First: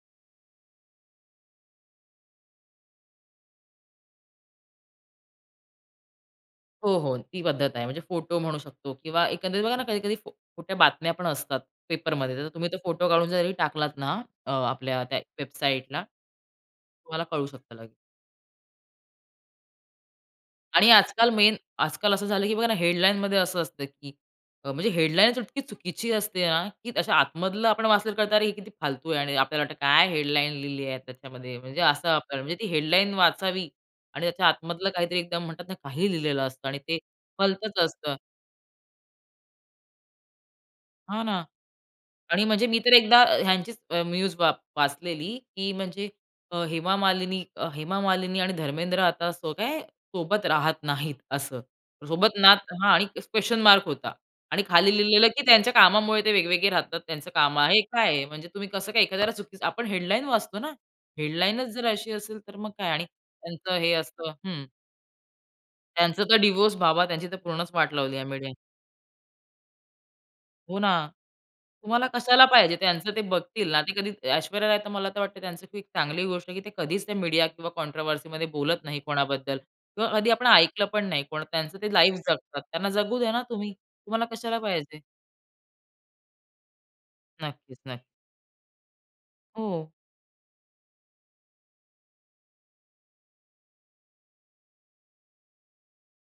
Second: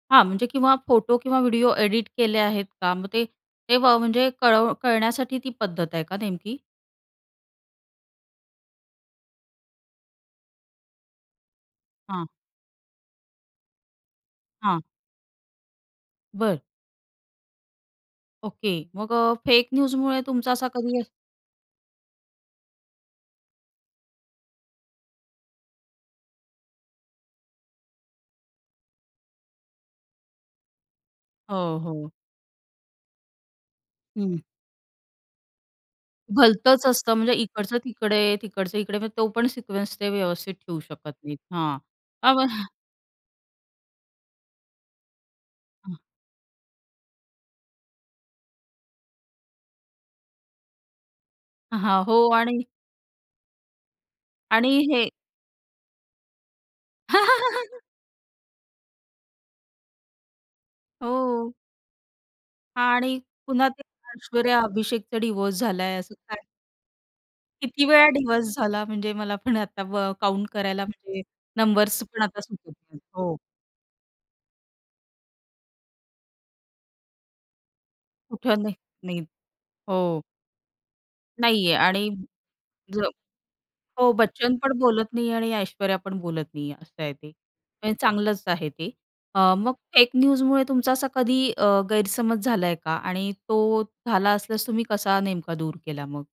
हां, म्हणजे किंवा फोटो किंवा व्हिडिओ एडिट केले आहेत का? मग ते तेव्हा म्हणजे कळव कळवण्यासाठी ती पद्धत आहे का नेमकी? हो, हो, ती पद्धत आहे. म्हणजे फोटो म्हणू शकतो किंवा एकंदरीत बघा ना, कधी-कधी फो खोट्या बातम्या पण असतात हां. पेपरमध्ये. तर तुम्ही तो फोटो काढून जरी टाकलात ना, अ, हां. आपल्या त्या वेबसाईटला. बरं. तुम्हाला कळू शकतं लगेच. ओके, मग अ, फेक न्यूजमुळे तुमचा असा आणि कधी आजकाल मेन. आजकाल असं झालं, की बघा ना, हेडलाईनमध्ये असं असतं, की अ, म्हणजे हेडलाईन इतकी चुकीची असते ना, की अशा आतमधलं आपण वाचलं तर कळतं, अरे, हे किती फालतू आहे. आणि आपल्याला वाटतं, काय हेडलाईन लिहली आहे त्याच्यामध्ये, हो, म्हणजे असं हो. आपल्याला. म्हणजे ती हेडलाईन वाचावी आणि हं. त्याच्या आतमधलं काहीतरी एकदम म्हणतात ना, काहीही लिहिलेलं असतं आणि भलतंच ते असतं, म्हणजे इकडचं भलतंच असतं. तिकडे, तिकडचं इकडे. म्हणजे तो पण सिक्वेन्स ते व्यवस्थित ठेऊ शकत हां नाहीत ना हां. अ, आणि मग म्हणजे मी तर एकदा अ, ह्यांची अ, न्यूज वा वाचलेली, की हां. म्हणजे अ, हेमा मालिनी अ, हेमा मालिनी आणि धर्मेंद्र आता असं काय सोबत राहत नाहीत, असं. हां, हो सोबत ना आणि हां, आणि क्वेशन मार्क होता आणि आणि खाली हे लिहिलेलं, की त्यांच्या कामामुळे ते वेगवेगळे राहतात, त्यांचं काम आहे. हे काय आहे? म्हणजे तुम्ही कसं काय एखाद्याला चुकीचं, आपण हेडलाईन वाचतो ना. हो. हेडलाईनच जर अशी असेल, तर मग काय? आणि आणि पुन्हा त्यांचं ते हे असतं ऐश्वर्या हं. अभिषेकचा डिव्होर्स झाला आहे असं त्यांचं तर काय. डिव्होर्स बाबा. त्यांची तर पूर्णच किती वाट वेळा लावली आहे डिव्होर्स मीडिया झाला, म्हणजे मला पण आता व काउंट हो करायला ना. म्हणजे नंबर्स तुम्हाला पण आता कशाला सुचत पाहिजे? नाही, त्यांचं ते हो. बघतील ना. ते कधी ऐश्वर्या राय तर मला तर वाटतं त्यांचं, की चांगली गोष्ट आहे, की ते कधीच ते मीडिया किंवा कॉन्ट्रोव्हर्सीमध्ये कुठं नाही बोलत नाही नाही कोणाबद्दल किंवा हो. कधी आपण ऐकलं पण नाही. कोण नाही त्यांचं आहे ते आणि लाईफ जगतात. त्यांना [unintelligible] जगू द्या ना तुम्ही. हो, तुम्हाला बच्चन कशाला पण पाहिजे. बोलत नाही आणि ऐश्वर्या पण बोलत नाही आहे, असं आहे ते. नक्कीच, म्हणजे नक्की. चांगलंच आहे ते. अ, मग हो. फेक न्यूजमुळे तुमचा असा कधी अ, गैरसमज झालाय का? आणि तो झाला असल्यास तुम्ही कसा नेमका दूर केला मग?